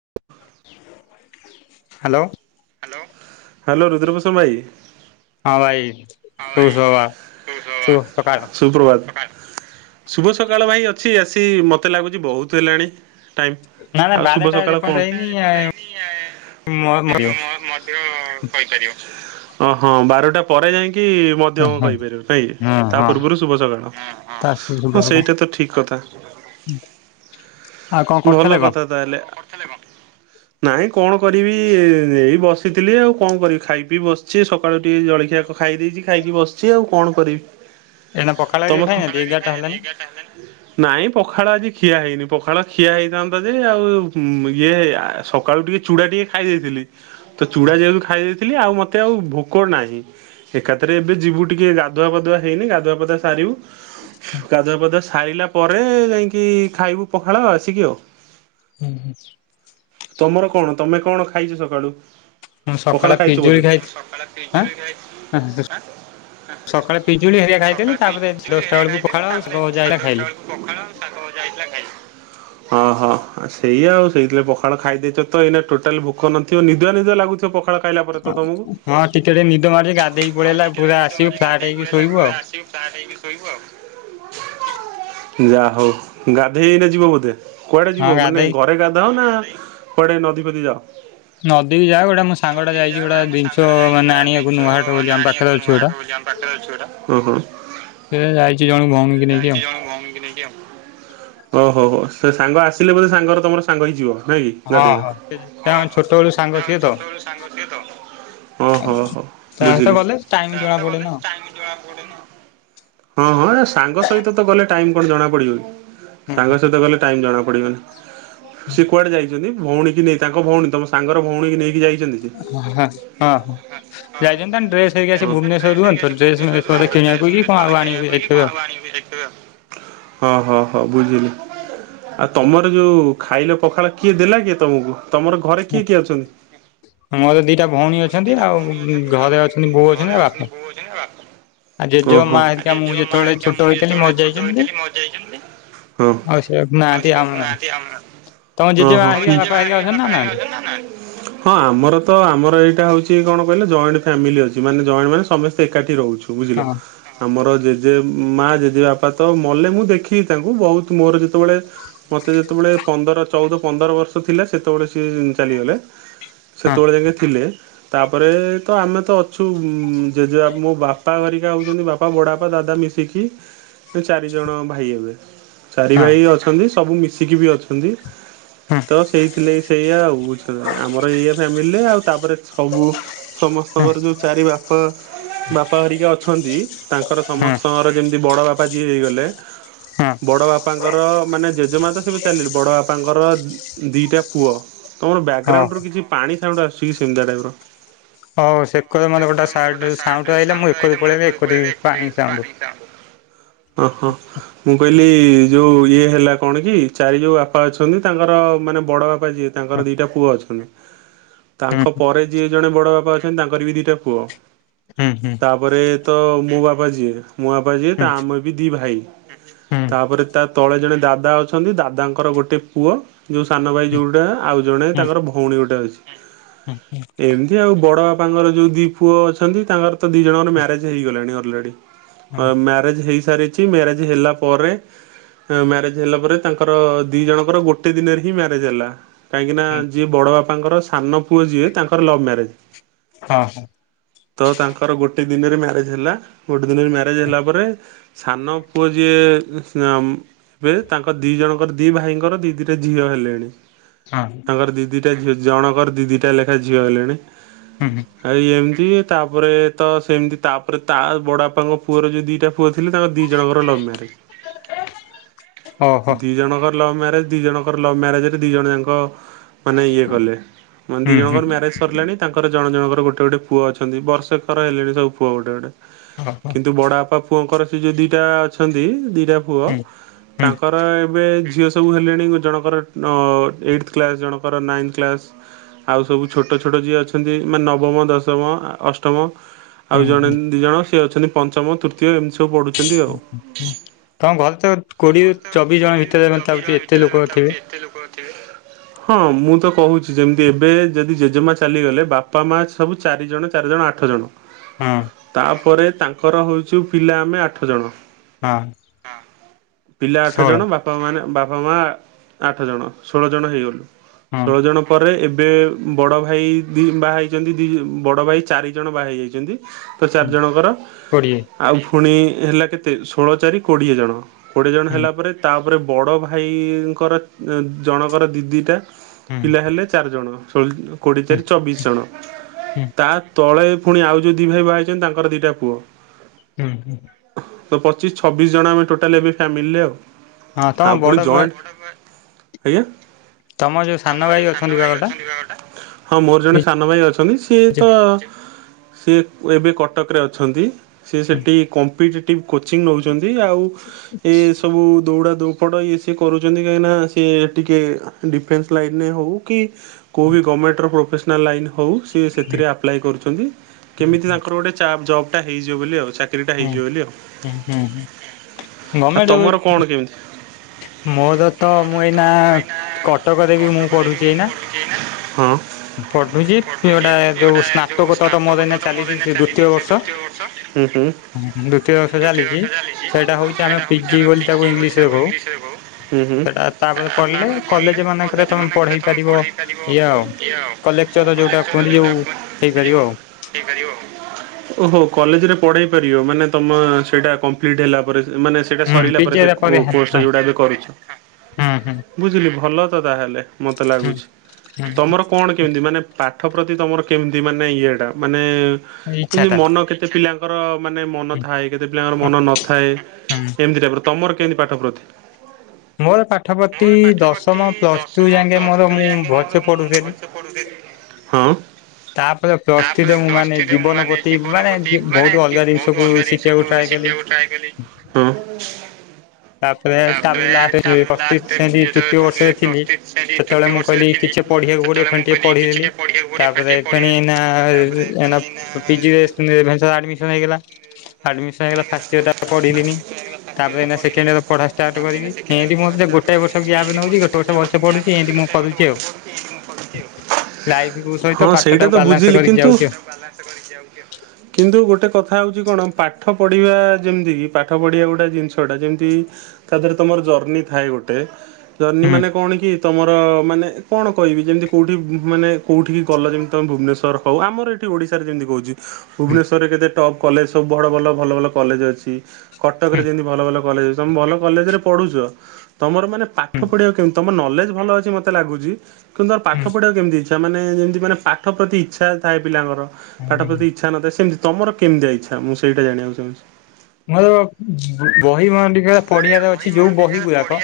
[inaudible] Hello. Hello Rudrapushan ଭାଇ। ହଁ ଭାଇ। ହଁ ଶୁଭ ଭାଇ ସଭା ଶୁଭ ସଭା। ସୁପ୍ରଭାତ ଶୁଭ ସକାଳ ଭାଇ ଅଛି ଆସି ମତେ ଲାଗୁଛି ବହୁତ ହେଲାଣି। ଟାଇମ୍ ନା ନା ଆଉ ଶୁଭ ବାରଟା ସକାଳ କୁ ଏପର୍ଯ୍ୟନ୍ତ ହେଇନି ମରିବ। ଅଁ ହଁ ବାରଟା ପରେ ଯାଇକି। ହଁ ମଧ୍ୟମ କହିପାରିବ ନାଇଁ କି ତା ହଁ ପୂର୍ବରୁ ଶୁଭ ସକାଳ। ତା ହଁ ସେଇଟା ତ ଠିକ କଥା। ଆଉ କଣ ଭଲ କରୁଥିଲେ କଣ? କଥା ତାହଲେ। ନାଇଁ କଣ କରିବି ଏ ଏଇ ବସିଥିଲି ଆଉ କଣ କରିବି ଖାଇ ପି ବସିଛି ସକାଳୁ ଟିକେ ଜଳଖିଆ। ଖାଇ ଦେଇଛି ଖାଇକି ବସିଛି ଆଉ କଣ କରିବି। ଏଇନା ପଖାଳ ହେରିକା ତମେ ଖ ଖାଇନାହାନ୍ତି ଏଗାରଟା ହେଲାଣି। ନାଇଁ ପଖାଳ ଆଜି ଖିଆ ହେଇନି ପଖାଳ ଖିଆ ହେଇଥାନ୍ତା ଯେ ଆଉ ଇଏ ସ ସକାଳୁ ଟିକେ ଚୁଡ଼ା ଟିକେ ଖାଇ ଦେଇଥିଲି ତ ଚୁଡ଼ା ଯେହେତୁ ଖାଇ ଦେଇଥିଲି ଆଉ ମୋତେ ଆଉ ଭୋକ ନାହିଁ। ଏକାଥରେ ଏବେ ଯିବୁ ଟିକେ ଗାଧୁଆ ପଧୁଆ ହେଇନି ଗାଧୁଆ ପଧୁଆ ସାରିବୁ। ଗାଧୁଆ ପାଧୁଆ ସାରିଲା ପରେ ଯାଇକି ଖାଇବୁ ପଖାଳ ଆସିକି ଆଉ। ହୁଁ ହୁଁ। ତମର କଣ ତମେ କଣ ଖାଇଛ ସକାଳୁ ମୁଁ ସକାଳେ ପଖାଳ ଖାଇଛ ପିଜୁଳି ବୋଧେ। ଖାଇଥିଲି ଆଁ [unintelligible] ସକାଳେ ପିଜୁଳି ହେରିଆ ଖାଇଥିଲି ତାପରେ ଦଶଟା ବେଳକୁ ପଖାଳ ଆଉ ଶାଗ ଭଜା ହରିଡା ଖାଇଲି। ପଖାଳ ଆଉ ଶାଗ ଭଜା ହେଇଥିଲା ଖାଇଲି।। ହଁ ହଁ ଆ ସେଇୟା ଆଉ ସେଇଥି ପାଇଁ ପଖାଳ ଖାଇ ଦେଇଛ ତ ଏଇନା ଟୋଟାଲ ଭୋକ ନ ଥିବ ନିଦଆ ନିଦଆ ଲାଗୁଥିବ ପଖାଳ ଖାଇଲା ପରେ ତମକୁ। ହଁ ଟିକେ ଟିକେ ନିଦ ମାରଛି ଗଧୋଇ କି ପଳେଇ ଆଇଲେ ପୁରା ଆସିବୁ ଫ୍ଲାଟ ହେଇକି ଶୋଇବୁ ଆଉ। [unintelligible] ଯା ହଉ ଗାଧେଇ ଏଇନା ଯିବ ବୋଧେ। କୁଆଡେ ହଁ ଯିବ ମାନେ ଗାଧେଇ ଘରେ ଗାଧାଅ ନା କୁଆଡେ ନଦୀ ଫଦୀ ଯାଅ। ନଦୀ କି ଯାଉ ଗୋଟା ମୋ ସାଙ୍ଗ ଟା ଯାଇଛି ଗୋଟା ଜିନିଷ ମାନେ ଆଣିବାକୁ। ଜିନିଷ ନୂଆହାଟ ବୋଲି ମାନେ ଆମ ପାଖରେ ଆଣିବାକୁ ଅଛି ନୂଆ ଗୋଟେ ହାଟ ବୋଲି ଆମ ପାଖରେ ଅଛି ଗୋଟା। ସେ ଯାଇଛି ଜଣେ ଭଉଣୀ କି ନେଇକି ଆଉ ‌। [unintelligible] ଓ ହୋ ହୋ ସେ ସାଙ୍ଗ ଆସିଲେ ବୋଧେ ସାଙ୍ଗର ତମର ସାଙ୍ଗ ହେଇଯିବ। ନାଇଁ କି ହଁ ଗାଧେଇ ବ। ହଁ ତାଙ୍କ ଛୋଟବେଳୁ ସାଙ୍ଗ ସିଏ ତ ଓ ହୋ ହୋ ତା ସହିତ ବୁଝିଲି। ଗଲେ ଟାଇମ ଜଣା ପଡେ ନା। ହଁ ହଁ ହଁ ଏ ସାଙ୍ଗ ସହିତ ତ ଗଲେ ଟାଇମ କଣ ଜଣା ପଡିବ କି। ସାଙ୍ଗସହିତ ଗଲେ ଟାଇମ ଜଣା ପଡିବନି। ସିଏ କୁଆଡେ ଯାଇଛନ୍ତି ଭଉଣୀ କି ନେଇ ତାଙ୍କ ଭଉଣୀ ତମ ସାଙ୍ଗର ଭଉଣୀ କି ନେଇକି ଯାଇଛନ୍ତି ସେ। ହଁ ହଁ ହଁ। ହଁ। ଜାଇଛନ୍ତି କଣ ଡ୍ରେସ ରୁହନ୍ତି ତ ଘରିକା ସେ ଡ୍ରେସ ଭୁବନେଶ୍ୱର ରେ ମେସ୍ ରୁହେ ବୋଧେ ତ କିଣିବାକୁ ଡ୍ରେସ ‌ କି କଣ ଫ୍ରେସ ଆଉ ବୋଧେ ଆଣିବାକୁ କିଣିବାକୁ କି ଯାଇଥିବେ କଣ ଆଉ ଆଣିବାକୁ ଯାଇ ଥିବେ ଆଉ। ହ ହ ହଁ ବୁଝିଲି। ଆଉ ତମର ଯୋଉ ଖାଇଲ ପଖାଳ କିଏ ଦେଲା କିଏ ତମକୁ ତମର ଘରେ କିଏ କିଏ ଅଛନ୍ତି। ମୋର ଦିଟା ଭଉଣୀ ଅଛନ୍ତି ଆଉ ଘରେ ଅଛନ୍ତି ବୋଉ ଅଛନ୍ତି ଆଉ ବାପା। [unintelligible] ଆଉ ଆଉ ଜେଜେ ମା ହେରିକା ମୁଁ ଜେଜ ମା ଯେତେବେଳେ ଘରିକା ଛୋଟ ମୁଁ ଯେତେ ହେଇଥିଲି ବେଳେ ମରି ଛୋଟ ଯାଇଛନ୍ତି ହେଇଥିଲି ମରି ଯାଇଛନ୍ତି। ଆଉ ସେ ନାହାନ୍ତି ସିଏ ଆମ ଆଉ ନାହାନ୍ତି ଆମେ ଆଉ। ତମ ଜେଜେମା ତମ ହେରିକା ଜେଜେ ବାପା ମା ହେରିକା ଘରିକା ଅଛନ୍ତି ନା ବାପା ଘରିକା ନାହାନ୍ତି? ଅଛନ୍ତି ନା। ହଁ ଆମର ତ ଆମର ଏଇଟା ହଉଛି କଣ। କହିଲେ ଜଏଣ୍ଟ ଫ୍ୟାମିଲି ଅଛି ମାନେ ଜଏଣ୍ଟ ମାନେ ସମେସ୍ତେ ଏକାଠି ରହୁଛୁ ବୁଝିଲ। ହଁ ଆମର ଜେଜେ ମା ଜେଜେ ବାପା ତ ମଲେ ମୁଁ ଦେଖିନି ତାଙ୍କୁ ବହୁତ ମୋର ଯେତେବେଳେ। ମତେ ଯେତେବେଳେ ପନ୍ଦର ଚଉଦ ପନ୍ଦର ବର୍ଷ ଥିଲା ସେତେବେଳେ ସିଏ ଚାଲିଗଲେ। ହଁ ସେତେବେଳେ ଯାଙ୍କେ ଥିଲେ ତାପରେ ତ ଆମେ ତ ଅଛୁ ଜେଜେ ମୋ ବାପା। ବାପା ଘରିକା ହେଉଛନ୍ତି ବାପା ବଡ଼ବାପା ଦାଦା ମିଶିକି ଚାରିଜଣ ଭାଇ ହେବେ। ଚାରି ହଁ ଭାଇ ଅଛନ୍ତି ସବୁ ମିଶିକି ବି ଅଛନ୍ତି ହଁ ତ ସେଇଥିଲେ ସେଇଆ ଆଉ ଆମର ଇଏ ଫ୍ୟାମିଲିରେ ଆଉ ତାପରେ ସବୁ ସମସ୍ତଙ୍କର ଯୋଉ ଚାରି ବାପା ବାପା ହେରିକା ଅଛନ୍ତି ତାଙ୍କର ହଁ ହଁ ହଁ ସମସ୍ତଙ୍କର ଯେମିତି ବଡ଼ ବାପା ଯିଏ ହେଇଗଲେ ବଡ ବାପାଙ୍କର ମାନେ ଜେଜେମା ତ କେବେ ଚାଲି [unintelligible] ବଡ ବାପାଙ୍କର ଦିଟା ପୁଅ ତୁମର ହଉ। ବ୍ୟାକଗ୍ରାଉଣ୍ଡରୁ କିଛି ପାଣି ସାଉଣ୍ଡ ଆସୁଛି କି ସେମିତିତଟଆ ଟାଇପର? ହଁ ସେ [inaudible] ପଳେଇଲି ଏକରେ ପାଣି ସାଉଣ୍ଡ। ଓ ହୋ ମୁଁ କହିଲି ଯୋଉ ଇଏ ହେଲା କଣ କି ଚାରି ଯୋଉ ବାପା ଅଛନ୍ତି ତାଙ୍କର ମାନେ ବଡ ବାପା ତାଙ୍କର ଦିଟା ପୁଅ ଅଛନ୍ତି। ହୁଁ ତାଙ୍କ ପରେ ଯିଏ ଜଣେ ବଡ଼ ବାପା ଅଛନ୍ତି ତାଙ୍କର ବି ଦିଟା ପୁଅ ହୁଁ ହୁଁ ତାପରେ ତ ମୋ ବାପା ଯିଏ ମୋ ବାପା ଯିଏ ହୁଁ ତା ଆମେ ବି ଦି ଭାଇ ହୁଁ ତାପରେ ତା ତଳେ ଜଣେ ଦାଦା ଅଛନ୍ତି ଦାଦାଙ୍କର ଗୋଟେ ପୁଅ ଯୋଉ ସାନ ଭାଇ ହୁଁ ଯୋଉଟା ଆଉ ଜଣେ ହୁଁ ତାଙ୍କର ଭଉଣୀ ଗୋଟେ ଅଛି। ହୁଁ ହୁଁ। ଏମିତି ଆଉ ବଡ଼ ବାପାଙ୍କର ଯୋଉ ଦି ପୁଅ ଅଛନ୍ତି ତାଙ୍କର ତ ଦି ଜଣଙ୍କର ମ୍ୟାରେଜ ହେଇଗଲାଣି ଅଲରେଡି ଅ ମ ରେଜ ହେଇସାରିଛି ମ୍ୟାରେଜ ହେଲା ପରେ ମ୍ୟାରେଜ ହେଲା ପରେ ତାଙ୍କର ଦି ଜଣଙ୍କର ଗୋଟେ ଦିନରେ ହିଁ ମ୍ୟାରେଜ ହେଲା। କାହିଁକିନା ହୁଁ। ଯିଏ ବଡ଼ ବାପାଙ୍କର ସାନ ପୁଅ ଯିଏ ତାଙ୍କର ଲଭ୍ ମ୍ୟାରେଜ। ହଁ ହଁ। ତ ତାଙ୍କର ଗୋଟେ ଦିନରେ ମ୍ୟାରେଜ ହେଲା ଗୋଟେ ଦିନରେ ମ୍ୟାରେଜ୍ ହେଲା ପରେ ସାନ ପୁଅ ଯିଏ ସେ ଏବେ ତାଙ୍କ ଦି ଜଣଙ୍କର ଦି ଭାଇଙ୍କର ଦି ଦିଟା ଝିଅ ହେଲେଣି। ହଁ। ତାଙ୍କର ଦି ଦିଟା ଝିଅ ଜଣଙ୍କର ଦି ଦିଟା ଲେଖା ଝିଅ ହେଲେଣି। ହୁଁ, ହୁଁ। ଆଉ ଏମିତି ତାପରେ ତ ସେମିତି ତାପରେ ତା ବଡ଼ ବାପାଙ୍କ ପୁଅର ଯୋଉ ଦିଟା ପୁଅ ଥିଲେ ତାଙ୍କ ଦୁଇ ଜଣଙ୍କର ଲଭ୍ ମ୍ୟାରେଜ। ଓହୋ ଦି ଜଣଙ୍କର ଲଭ ମ୍ୟାରେଜ ଦି ଜଣଙ୍କର ଲଭ୍ ମ୍ୟାରେଜରେ ଦି ଜଣ ଯାଙ୍କ ମାନେ ଇଏ କଲେ ମାନେ ହୁଁ ଦୁଇ ହୁଁ ଜଣଙ୍କର ମ୍ୟାରେଜ ସରିଲାଣି ତାଙ୍କର ଜଣ ଜଣଙ୍କର ଗୋଟେ ଗୋଟେ ପୁଅ ଅଛନ୍ତି ବର୍ଷେକର ହେଲେଣି ସବୁ ପୁଅ ଗୋଟେ ଗୋଟେ। ଅ ହ କିନ୍ତୁ ବଡ଼ ବାପା ପୁଅଙ୍କର ସେ ଯୋଉ ଦିଟା ଅଛନ୍ତି ଦି ପୁଅ ହୁଁ ହୁଁ ହୁଁ ତାଙ୍କର ଏବେ ଝିଅ ସବୁ ହେଲେଣି ଜଣଙ୍କର ଏଇଟିଥ କ୍ଲାସ ଜଣଙ୍କର ନାଇନ୍ଥ କ୍ଲାସ। ଆଉ ସବୁ ଛୋଟ ଛୋଟ ଯିଏ ଅଛନ୍ତି ମାନେ ନବମ ଦଶମ ଅଷ୍ଟ ଅଷ୍ଟ ହୁଁ ଆଉ ଜଣେ ହୁଁ। ଦି ଜଣ ସି ଅଛନ୍ତି ପଞ୍ଚମ ତୃତୀୟ ଏମିତି ସବୁ ପଢ଼ୁ ତମ ଘରେ ତ କୋଡ଼ିଏରୁ ଚବିଶ ଜଣ ଭିତରେ ମତେ ଲାଗୁଛି ଏତେ ଲୋକ ଥିବେ ହଁ ମୁଁ ତ କହୁଛି ଯେମିତି ଏବେ ଏବେ ଯଦି ଜେଜେମା ଚାଲିଗଲେ ବାପା ମା ସବୁ ଚାରିଜଣ ଚାରିଜଣ ଆଠ ଜଣ। ହଁ। ତାପରେ ତାଙ୍କର ହେଉଛୁ ପିଲା ଆମେ ଆଠ ଜଣ। ହଁ। ପିଲା ଆଠ ଷୋହଳ ଜଣ ବାପା ବାପା ମାନେ ବାପା ମା ଆଠ ଜଣ ଷୋହଳ ଜଣ ହେଇଗଲୁ ହଁ ଷୋହଳ ଜଣ ପରେ ଏବେ ଏବେ ବଡ଼ ଭାଇ ଦି ବାହା ହେଇଛନ୍ତି ଦି ବଡ଼ ଭାଇ ଚାରିଜଣ ବାହା ହେଇଯାଇଛନ୍ତି। ତ ଚାରିଜଣଙ୍କର କୋଡିଏ ଆଉ ପୁଣି ହେଲା କେତେ ଷୋହଳ ଚାରି କୋଡ଼ିଏ ଜଣ। କୋଡ଼ିଏ ଜଣ ହୁଁ ହେଲା ପରେ ତାପରେ ବଡ଼ ଭାଇଙ୍କର ଜଣଙ୍କର ଦିଦିଟା ହୁଁ ପିଲା ହେଲେ ଚାରି ଜଣ କୋଡ଼ିଏ ହୁଁ ଚାରି ଚବିଶ ଜଣ ହୁଁ ତାତଳେ ପରେ ପୁଣି ଆଉ ଯୋଉ ଦି ଭାଇ ବାହା ହେଇଚନ୍ତି ତାଙ୍କର ଦିଇଟା ପୁଅ। ହୁଁ ହୁଁ। ତ ପଚିଶ ଛବିଶ ଜଣ ଆମେ ଟୋଟାଲ ଏବେ ଫ୍ୟାମିଲିରେ ଆଉ। ହଁ ତମ ଆଉ ବଡ ପୁଣି ବା ଜଏଣ୍ଟ [unintelligible] ଆଜ୍ଞା। ତମ ଯୋଉ ସାନ ଭାଇ ଅଛନ୍ତି ବା ଗୋଟେ? ହଁ ମୋର ଜଣେ ସାନ ଭାଇ ଅଛନ୍ତି ସିଏ ତ ସି ଏବେ କଟକରେ ଅଛନ୍ତି ସି ସେଠି କମ୍ପିଟେଟିଭ କୋଚିଂ ନଉ ଚନ୍ତି ଆଉ ଏ ସବୁ ଦୌଡା ଦୌ ସେପଟ ଇଏ ସିଏ କରୁଚନ୍ତି କାହିଁକିନା ସି ଟିକଏ ଡିଫେନ୍ସ ଲାଇନ ରେ ହେଉ କି କେଉଁ ବି ଗମେଣ୍ଟର ପ୍ରୋଫେସନାଲ ଲାଇନ୍ ହେଉ ହୁଁ ସେଥିରେ ଆପ୍ଲାଏ କରୁଚନ୍ତି ହୁଁ କେମିତି ତାଙ୍କର ଗୋଟେ ଜବ୍ଟା ହେଇଯିବ ବୋଲି ଆଉ ଚା ଚାକିରି ଟା ହୁଁ ହେଇଯିବ ବୋଲି। ଆଉ ହୁଁ ହୁଁ। ଗମେଣ୍ଟ ତମର କଣ କେମିତି? ମୋର ତ ମୁଁ ଏଇନା କଟକରେବି ମୁଁ ପଢୁଚି ଏଇନା। ହଁ। ହୁଁ ପଢୁଛି ଗୋଟା ହୁଁ। ଯୋଉ ସ୍ନାତକୋତ୍ତର ଦ୍ୱିତୀୟ ମୋର ଏଇନା ଚାଲିଛି ସେ ବର୍ଷ ଦ୍ଵିତୀୟ ବର୍ଷ ଚାଲିଚି। ସେଇଟା ଦ୍ଵିତୀୟ ବର୍ଷ ହଉଚି ଚାଲିଛି ସେଇଟା ଆମେ ହଉଛି ଆମେ ପିଜି ପିଟି ତାକୁ ଇଂଲିଶ ରେ କହୁ ବୋଲି ତାକୁ ସେଟା ତାପରେ ଇଂଶ ପଢିଲେ କଲେଜ ହୁଁ ମାନଙ୍କରେ ତମେ ପଢେଇ ହୁଁ। ପାରିବ ପଢ଼େଇପାରିବ କି ଆଉ କଲେକ୍ଚର ଯୋଉଟା କଲେକ୍ଟର କୁହନ୍ତି ଯଉଁଟା ଯୋଉ ଏ ହେଇପାରିବ ଯେଉଁ ଆଉ ହେଇ ପାରିବ। ଓହୋ କଲେଜରେ ପଢେଇ ପାରିବ ମାନେ ତମ ସେଇଟା କମ୍ପ୍ଲିଟ ହେଲା ପରେ ମାନେ ସେଇଟା ହୁଁ ସରିଲା ପିଜି ପରେ ସେ କୋ ହଁ କୋର୍ସଟା ଯଉଟା ଏବେ କରିଚ। ହୁଁ ହୁଁ ବୁଝିଲି ଭଲ ତ ତାହେଲେ ମୋତେ ହୁଁ ଲାଗୁଚି। ହୁଁ ତମର କଣ କେମିତି ମାନେ ପାଠ ପ୍ରତି ତମର କେମିତି ମାନେ ଇଏଟା ମାନେ ଇଚ୍ଛା ଏମତି ଟା ମନ କେତେ ପିଲାଙ୍କ ଙ୍କର ମାନେ ମନ ଥାଏ କେତେ ପିଲାଙ୍କର ମନ ନଥାଏ ଏମିତି ଟାଇପର ତମର କେମିତି ପାଠ ପ୍ରତି? ମୋର ପାଠ ପ୍ରତି ଦଶମ ପ୍ଲସ ଟୁ ଯାଏ କେ ହଁ। ମୋର ମୁଁ ଭଲସେ ତାପରେ ପଢୁଥିଲି ତାପରେ ପ୍ଲସ୍ ଥ୍ରୀରେ ମୁଁ ପ୍ଲସ ମାନେ ଥ୍ରି ରେ ମୁଁ ଜୀବନ ମାନେ ପ୍ରତି ଜୀବନ ମାନେ ପ୍ରତି ବହୁତ ମାନେ ଅଲଗା ଜିନିଷକୁ ବହୁତ ଅଲଗା ଶିଖିବାକୁ ଜିନିଷକୁୁ ଟ୍ରାଏ କଲି। ଶିଖିବାକୁ ହଁ। ତାପରେ ତାପରେ ଲାଶଠ [unintelligible] ତୃତୀୟ ବର୍ଷରେ ଥିଲି। ଯେତେବେଳେ ମୁଁ କହିଲି କିଛି ପଢିବାକୁ ପଢିବ ଫେଣି ଟିକେ ପଢିଦେଲି ତାପରେ ପୁଣି ଏଇନା ପିଜି ଏ ରେଭେନ୍ସା ରେ ଆଡମିସନ ହେଇଗଲା। ଆଡମିସନ ହେଇଗଲା ଫାଷ୍ଟ ଇୟର ଟା ପଢିଲିନି ତାପରେ ଏଇନା ସେକ୍ କେଣ୍ଡ୍ ଇଅର ପଢା ଷ୍ଟାର୍ଟ କରିବି। ଏମିତି ମତେ ଗୋଟେ ବର୍ଷଆ ଗ୍ୟାପ ନଉଚି ଗୋଟେ ବର୍ଷ ଭଲ ସେ ପଢୁଚି ଏ ଲାଇଫ ସହିତ ହଁ ପାଠ ସେଇଟା ଟାକୁ ତ ବାଲାନ୍ସ ବୁଝିଲି କରିକି କିନ୍ତୁ ଯାଉଛି ଆଉ। ଚାଷ କରିଚି ଆଉ କିନ୍ତୁ ଗୋଟେ କଥା ହଉଚି କଣ ପାଠ ପଢିବା ଯେମିତି କି ପାଠ ପଢିବା ଗୋଟେ ଜିନିଷ ଠ ଟା ଯେମିତି ତା ଦେହରେ ତମର ଜର୍ଣିି ଥାଏ ଗୋଟେ ଜର୍ଣିୀ ହୁଁ ମାନେ କଣ କି ତମର ମାନେ କଣ କହିବି ଯେମିତି କେଉଁଠି ମାନେ କଉଁଠିକି ଗଲଣି ତମେ ଭୁବନେଶ୍ୱର ହଉ ଆମର ଏଠି ଓଡିଶାରେ ଯେମିତି କହୁଚି ହୁଁ ଭୁବନେଶ୍ୱରରେ କେତେ ଟପ୍ କଲେଜ ସବୁ ବଡ଼ ଭଲ ଭଲ ଭଲ କଲେଜ ଅଛି। କଟକରେ ହୁଁ ଯେମିତି ଭଲ ଭଲ କଲେଜ ଅଛି। ତମେ ଭଲ କଲେଜ ରେ ପଢୁଛ ତମର ମାନେ ହୁଁ ପାଠ ପଢିବା କେମିତି ତମର ନଲେଜ୍ ଭଲ ଅଛି ମତେ ଲାଗୁଛି କିନ୍ତୁ ତମର ହୁଁ ପାଠ ପଢିବାକୁ କେମିତି ଅଛି। ସେମାନ ଯେମିତି ମାନେ ପାଠ ପ୍ରତି ଇଚ୍ଛା ଥାଏ ପିଲାଙ୍କର ହୁଁ ପାଠ ହୁଁ। ପ୍ରତି ଇଚ୍ଛା ନଥାଏ ସେମିତି ତମର କେମିତିଆ ଇଚ୍ଛାଁ ମୁଁ ସେଇଟା ଜାଣିବାକୁ ଚାହୁଁଚି। ମୋର ବହି ମାନେ ଟିକେ ପଢ଼ିବାର ଅଛି ଯୋଉ ବହି ଗୁଡାକ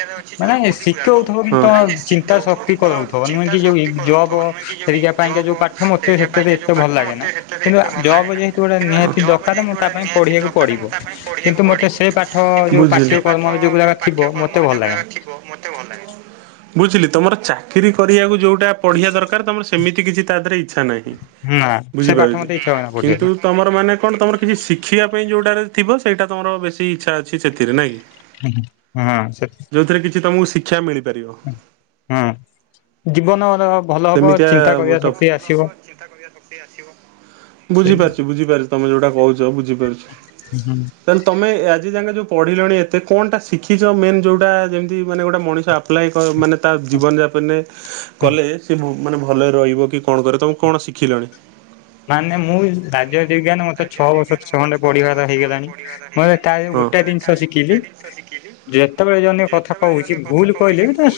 ମାନେ ଶିଖଉ ଥବ ବୋଲି ତ ଚିତା ତା ଶକ୍ତି କରଉଥିବ ନୁହେଁ କି ଯୋଉ ଜବ ହେରିକା ଯଉଁ ପାଠ ମତେ ସେତେ ତ ଏତେ ଭଲ ଲାଗେ ନା। କିନ୍ତୁ ଆ ଜବ ଯେହେତୁ ଗୋଟେ ନିହାତି ଦରକାର। ମୁଁ ତା ପାଇଁ ପଢିବାକୁ ପଡିବ। କିନ୍ତୁ ମୋତେ ସେ ପାଠ ଯୋଉ ପାଠ୍ୟ କର୍ମ ଯୋଉ ଗୁରାକ୍ ଥିବ ମୋତେ ଭଲ ଲାଗେନି। ବୁଝିଲି ତମର ଚାକିରି କରିବାକୁ ଯୋଉଟା ପଢିବା ଦରକାର ତମର ସେମିତି କିଛି ତା ଦେହରେ ଇଚ୍ଛା ନାହିଁ। ନା ସେ ପାଠ ବୁଝିପାରୁଛି ମତେ ଇଚ୍ଛା ହୁଏନା କିନ୍ତୁ? ପଢିବାକୁ ତମର ମାନେ କଣ ତମର କିଛି ଶିଖିବା ପାଇଁ ଯୋଉଟାରେ ଥିବ। ସେଇଟା ତମର ବେଶୀ ଇଚ୍ଛା ଅଛି ସେଥିରେ ନା କି। ହୁଁ ହୁଁ ହାଁ ସେ ଯଉଥିରେ କିଛି ତମକୁ ଶିକ୍ଷା ମିଳିପାରିବ। ହୁଁ ହଁ ଜୀବନର ଭଲ ହବ ସେମିତିଆ ଚିନ୍ତା ମୁଁ କରିବା ତ ଶକ୍ତି ଆସିବ ସେଇ ବୁଝିପାରୁଛି ବୁଝିପାରୁ ତମେ ଯେଉଟା କହୁଛ ବୁଝିପାରୁଛି। ହୁଁ ହୁଁ। ତାହେଲେ ତମେ ଆଜି ଯାକେ ଯୋଉ ପଢିଲଣି ଏତେ କଣଟା ଶିଖିଛ। ମେନ୍ ଯୋଉଟା ଯେମିତି ମାନେ ଗୋଟେ ମଣିଷ ଆ ଆପ୍ଲାଏ କ ମାନେ ତା ଜୀବନଯାପନରେ କଲେ। ସେ ମାନେ ଭଲରେ ରହିବ କି କଣ କରିବ ତମେ କଣ ଶିଖିଲଣି? ମାନେ ମୁଁ ରାଜନୀତି ବିଜ୍ଞାନ ମତେ ଛଅ ବର୍ଷ ଛ ଖଣ୍ଡେ ପଢିବାର ହେଇଗଲାଣି। ମୁଁ ତା ଦିହରୁ ଗୋଟେ ଜିନିଷ ଶିଖିଲି। ଯେତେବେଳେ ଜଣେ କଥା କହୁଛି ଭୁଲ କହିଲେ ବି ତା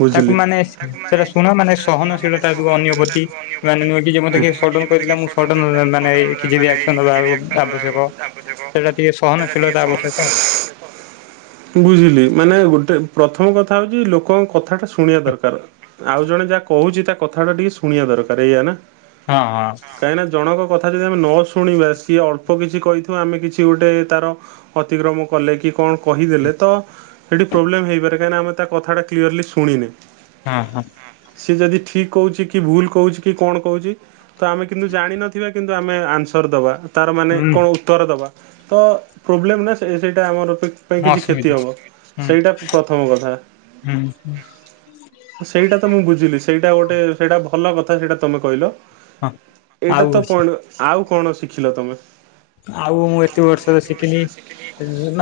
ବୁଝିଲି। ସେଇଟା ଶୁଣ ମାନେ ସହନଶୀଳତା ରୁହ ଅନ୍ୟପତି। [unintelligible] [unintelligible] ସଡନ ମାନେ କିଛି ରିଆକ୍ସନ ଦବା ଆବଶ୍ୟକ। ସେଇଟା ଟିକେ ସହନଶୀଳତା ଆବଶ୍ୟକ ଆଉ। ବୁଝିଲି ମାନେ ଗୋଟେ, ପ୍ରଥମ କଥା ହଉଛି ଲୋକଙ୍କ କଥାଟା ଶୁଣିବା ଦରକା ଆଉ ଜଣେ ଯାହା କହୁଛି ତା କଥା ଟା ଟିକେ ଶୁଣିବା ଦରକାର ଏଇଆ ନା। ହଁ ହଁ। କାହିଁକିନା ଜଣଙ୍କ କଥା ଯଦି ଆମେ ନ ଶୁଣିବା ସିଏ ଅଳ୍ପ କିଛି କହିଥିବ ଆମେ କିଛି ଗୁଟେ ତାର ଅତିକ୍ରମ କଲେ କି କଣ କହିଦେଲେ ତ ସେଠି ପ୍ରୋବଲେମ୍ ହୋଇପାରେ କାହିଁକିନା ଆମେ ତା କଥା ଟା କ୍ଲିୟରଲି ଶୁଣିନେ। ହଁ ହଁ। ସିଏ ଯଦି ଠିକ୍ କହୁଛି କି ଭୁଲ କହୁଛି କି କଣ କହୁଛି ତ ଆମେ କିନ୍ତୁ ଜାଣିିନଥିବା କିନ୍ତୁ ଆମେ ଆନ୍ସର ଦବା। ତାର ମାନେ କଣ ହୁଁ ଉତ୍ତର ଦେବା ତ ପ୍ରୋବ୍ଲେମ୍ ନା ସେ ସେଇଟା ଆମର ପାଇଁ କିଛି ଅସୁବିଧା କ୍ଷତି ହବ ସେଇଟା ପ୍ରଥମ କଥା ହୁଁ ହୁଁ। ସେଇଟା ତ ମୁଁ ବୁଝିଲି, ସେଇଟା ଗୋଟେ ସେଇଟା ଭଲ କଥା ସେଇଟା ତମେ କହିଲ। ହଁ ଏଇଟା ତ ଆଉ ପ ଆଉ କଣ ଶିଖିଲ ତମେ? ଆଉ ମୁଁ ଏତେ ବର୍ଷର ଶିଖିଲି,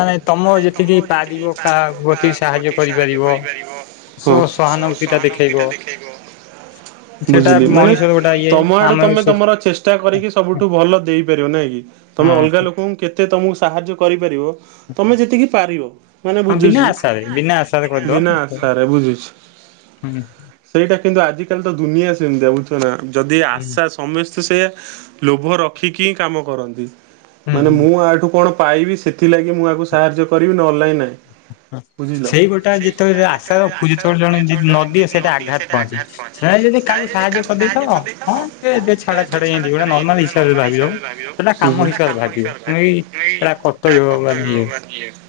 ମାନେ ତମ ଯେତିକି ପାରିବ ପାରିବ କାହାକୁ ଅତି ସାହାଯ୍ୟ କରିପାରିବ ସ ହଁ। ଶ ସହାନୁଭୂତି ଟା ଦେଖେଇବ ସହାନୁଭୁତିଟା ଦେଖେଇବ। ସେଟା ବୁଝିଲି ମାନେ ମଣିଷର ଗୋଟେ ଇଏ ତମ ଆଡୁ ଆମେ ତମେ ହୁଁ ତମର ଚେଷ୍ ଷ୍ଟା କରିକି ସବୁଠୁ ଭଲ ଦେଇପାରିବ ନାଇଁ କି ତମେ ଅଲଗା ହଁ ଲୋକଙ୍କୁ କେତେ ତମକୁ ସାହାଯ୍ୟ କରିପାରିବ ତମେ ଯେତିକି ପାରିବ ମାନେ ବିନା ବୁଝୁଛି ଆଶାରେ ବିନା ଆଶାରେ କରିଦବ ବିନା ଆଶାରେ ବୁଝୁଛି। ହୁଁ। ସେଇଟା କିନ୍ତୁ ଆଜିିକାଲି ତ ଦୁନିଆ ସେମିତିଆ ବୁଝଛ ନା ଯଦି ହୁଁ ଆଶା ସମସ୍ତେ ସେଆ ଲୋଭ ରଖିକି ହିଁ କାମ କରନ୍ତି ହୁଁ ମାନେ ହୁଁ। ମୁଁ ଆଠୁ କଣ? ପାଇବି ସେଥିଲାଗି ମୁଁ ଆକୁ ସାହାଯ୍ୟ କରିବି ନହେଲେ ନାଇ ନାଇ। ସେଇ ଗୋଟା ଯେତେବେଳେ ଆଶା ରଖୁଚେ ଚ ଜଣେ ଯଦି ନ ଦିଏ ସେଇଟା ଆଘାତ ପହଞ୍ଚେ। ନାଇ ଯଦି କାହାକୁ ସାହାଯ୍ୟ କରିଦେଇଥିବ ହଁ। ଏ ଛାଡ ଛାଡା ଇନ୍ତି ନର୍ମାଲ ହିସାବରେ ଭାବିବ ଯୁଟା କାମ ହିସାବରେ ଭାବିବ ନୁହେ ଏଇ ଏଇଟା [unintelligible]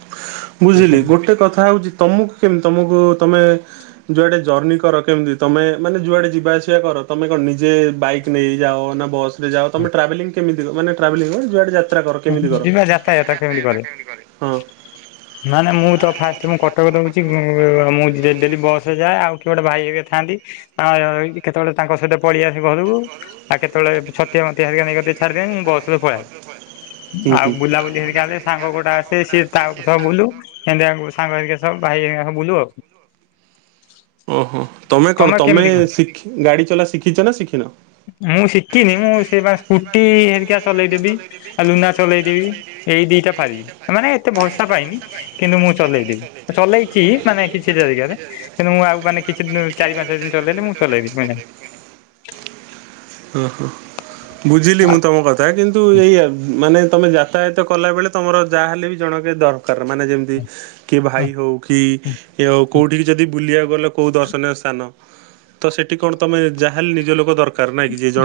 ବୁଝିଲି ଇଏ ଗୋଟେ କଥା ହେଉଛି ତମକୁ କେମିତି ତମକୁ ତମେ ଯୁଆଡେ ଜର୍ଣିି କର କେମିତି ତମେ ମାନେ ଯୁଆଡେ ଯିବା ଆସିବା କର ତମେ କଣ ନିଜେ ବାଇକ ନେଇ ଯାଅ ନା ବସ୍ ଯାଅ ତମେ ଟ୍ରାଭେଲିଂ କେମିତି ମାନେ ଟ୍ରାଭେଲିଂ କଣ ଯୁଆଡେ ଯା ଯାତାୟତ କେମିତି କରେ? ହଁ ନା ନା ମୁଁ ତ ଫାଷ୍ଟ ମୁଁ କଟକ ରହୁଛି ଉ ମୁଁ ଯଦି ଯଦି ବସରେ ଯାଏ। ଆଉ କିଏ ଗୋଟେ ଭାଇ ହେରିକା ଥାଆନ୍ତି [unintelligible] କେତେବେଳେ ତାଙ୍କ ସହିତ ପଳେଇଆସେ ଘରକୁ। ଆଉ କେତେବେଳେ ଛତିଆ ମତିଆ ହେରିକା ନେଇକି ଛାଦିଦେବେ ମୁଁ ବସରେ ପଳାଏ। ହୁଁ ଆଉ ହୁଁ। ବୁଲାବୁଲି ହେରିକା ଯେ ସାଙ୍ଗ ଗୋଟେ ଆସେ ସିଏ ତା ସହ ବୁଲୁ। ସେମିତି ଆମେ ସାଙ୍ଗ ହେରିକା ସହ ଭାଇ ହେରିକା ସବୁ ବୁଲୁ ଆଉ। ଓହୋ ତମେ କଣ ତମେ ଶିଖ ଗାଡି ଚଲା ଶିଖିଛ ନା ଶିଖିନ? ମୁଁ ଶିଖିନି ମୁଁ ସେ ବା ସ୍କୁଟି ହେରିକା ଚଲେଇଦେବି। ଆଉ ଲୁନା ଚଲେଇଦେବି ଏଇ ଦିଟା ପାରିବି ମାନେ ଏତେ ଭରସା ପାଇନି। କିନ୍ତୁ ମୁଁ ଚଲେଇଦେବି ଚଲେଇଛି ମାନେ କିଛିଟା ଜାଗାରେ କିନ୍ତୁ ମୁଁ ଆଉ ମାନେ କିଛି ଚାରି ପାଞ୍ଚ ଦିନ ଚଲେଇଲେ ମୁଁ ଚଲେଇବି [unintelligible] ହ ହ ବୁଝିଲି ମୁଁ ତମ କଥା। ତା କିନ୍ତୁ ଏଇଆ ମାନେ ତମେ ଯାତାୟାତ କଲାବେଳେ ତମର ଯାହାହେଲେ ବି ଜଣକେହି ଦର ଖର୍ ମାନେ ଯେମିତି କି ଭାଇ ହଉ କି ଆଉ କୋଉଠିକି ଯଦି ବୁଲିବାକୁ ଗଲେ କୋଉ ଦର୍ଶନୀୟ ସ୍ଥାନ ତ ସେଠି କଣ ତମେ ଯାହେଲେ ନିଜ ଲୋକ ଦରକାର ନାଇଁକି ଯିଏ ଜଣେ